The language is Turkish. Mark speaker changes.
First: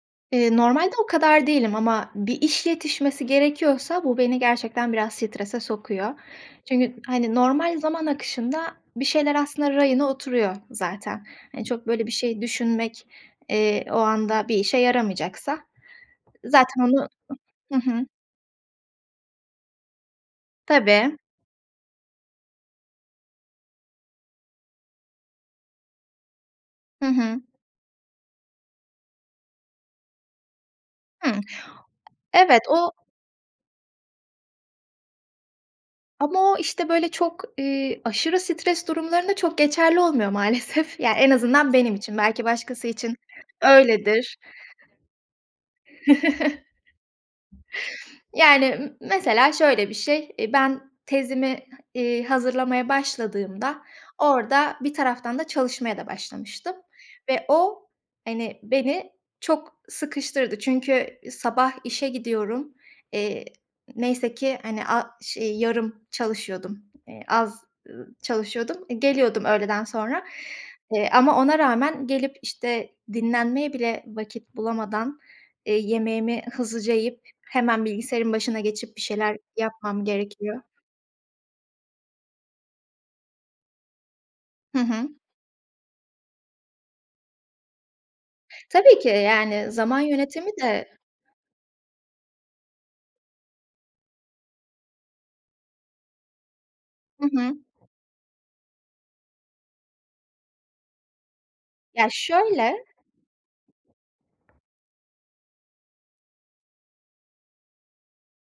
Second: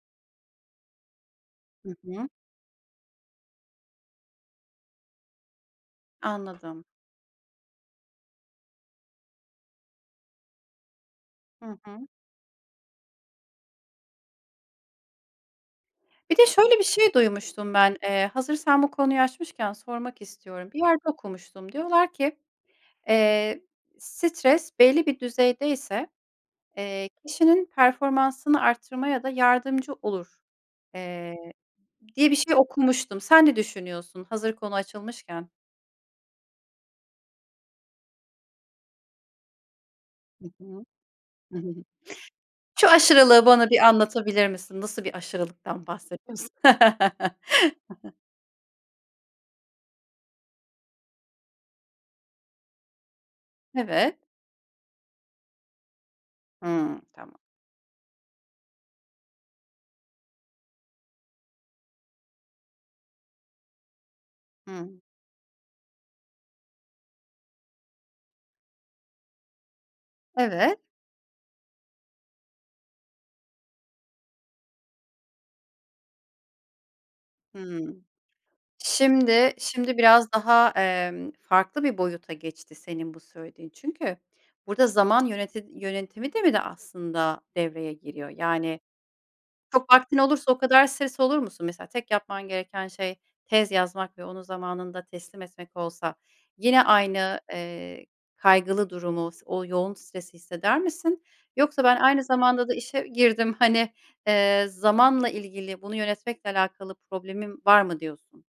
Speaker 1: Eee, normalde o kadar değilim
Speaker 2: Hı
Speaker 1: ama
Speaker 2: hı.
Speaker 1: bir iş yetişmesi gerekiyorsa bu beni gerçekten biraz strese sokuyor.
Speaker 2: Anladım.
Speaker 1: Çünkü hani normal zaman akışında bir şeyler aslında rayına oturuyor zaten. Hani
Speaker 2: Hı
Speaker 1: çok böyle
Speaker 2: hı.
Speaker 1: bir şey düşünmek, eee, o anda bir işe yaramayacaksa
Speaker 2: Bir de şöyle
Speaker 1: zaten
Speaker 2: bir
Speaker 1: onu
Speaker 2: şey duymuştum
Speaker 1: Hı
Speaker 2: ben.
Speaker 1: hı.
Speaker 2: Eee, hazırsan bu konuyu açmışken sormak istiyorum. Bir yerde
Speaker 1: Tabii.
Speaker 2: okumuştum diyorlar ki, "Eee, stres belli bir düzeyde ise,
Speaker 1: Hı
Speaker 2: eee,
Speaker 1: hı.
Speaker 2: kişinin performansını arttırmaya da yardımcı olur."
Speaker 1: Hıı,
Speaker 2: eee,
Speaker 1: ı
Speaker 2: diye bir şey
Speaker 1: evet, o
Speaker 2: okumuştum. Sen ne düşünüyorsun hazır konu açılmışken?
Speaker 1: Ama o, işte, böyle, çok, iii, aşırı stres durumlarında çok geçerli olmuyor
Speaker 2: Hı hı.
Speaker 1: maalesef. Yani en azından benim için belki başkası
Speaker 2: Şu
Speaker 1: için
Speaker 2: aşırılığı bana bir
Speaker 1: öyledir.
Speaker 2: anlatabilir misin? Nasıl bir aşırılıktan bahsediyorsun?
Speaker 1: Yani m mesela şöyle bir şey. E, ben tezimi, iii, hazırlamaya başladığımda
Speaker 2: Evet.
Speaker 1: orada bir taraftan da çalışmaya da başlamıştım
Speaker 2: Hıı, tamam.
Speaker 1: ve o hani beni çok sıkıştırdı. Çünkü sabah işe gidiyorum. Eee, neyse ki hani
Speaker 2: Hıı.
Speaker 1: a ş ııı, yarım çalışıyordum. Eee, az, ııı, çalışıyordum. I geliyordum öğleden sonra,
Speaker 2: Evet.
Speaker 1: eee, ama ona rağmen gelip, işte, dinlenmeye bile vakit bulamadan, eee, yemeğimi hızlıca yiyip hemen
Speaker 2: Hıı.
Speaker 1: bilgisayarın başına geçip bir şeyler
Speaker 2: Şimdi şimdi
Speaker 1: yapmam
Speaker 2: biraz
Speaker 1: gerekiyor.
Speaker 2: daha, emm, farklı bir boyuta geçti senin bu söylediğin. Çünkü
Speaker 1: Hı
Speaker 2: burada
Speaker 1: hı.
Speaker 2: zaman yöneti yönetimi de mi de aslında devreye giriyor? Yani
Speaker 1: Tabii ki, yani
Speaker 2: çok
Speaker 1: zaman
Speaker 2: vaktin
Speaker 1: yönetimi
Speaker 2: olursa o kadar
Speaker 1: de
Speaker 2: stres olur musun? Mesela tek yapman gereken şey tez yazmak ve onu zamanında teslim etmek olsa yine
Speaker 1: Hı
Speaker 2: aynı,
Speaker 1: hı.
Speaker 2: eee, kaygılı durumu s o yoğun stresi hisseder misin yoksa ben
Speaker 1: Ya
Speaker 2: aynı zamanda da
Speaker 1: şöyle
Speaker 2: işe girdim hani, eee, zamanla ilgili bunu yönetmekle alakalı problemim var mı diyorsun?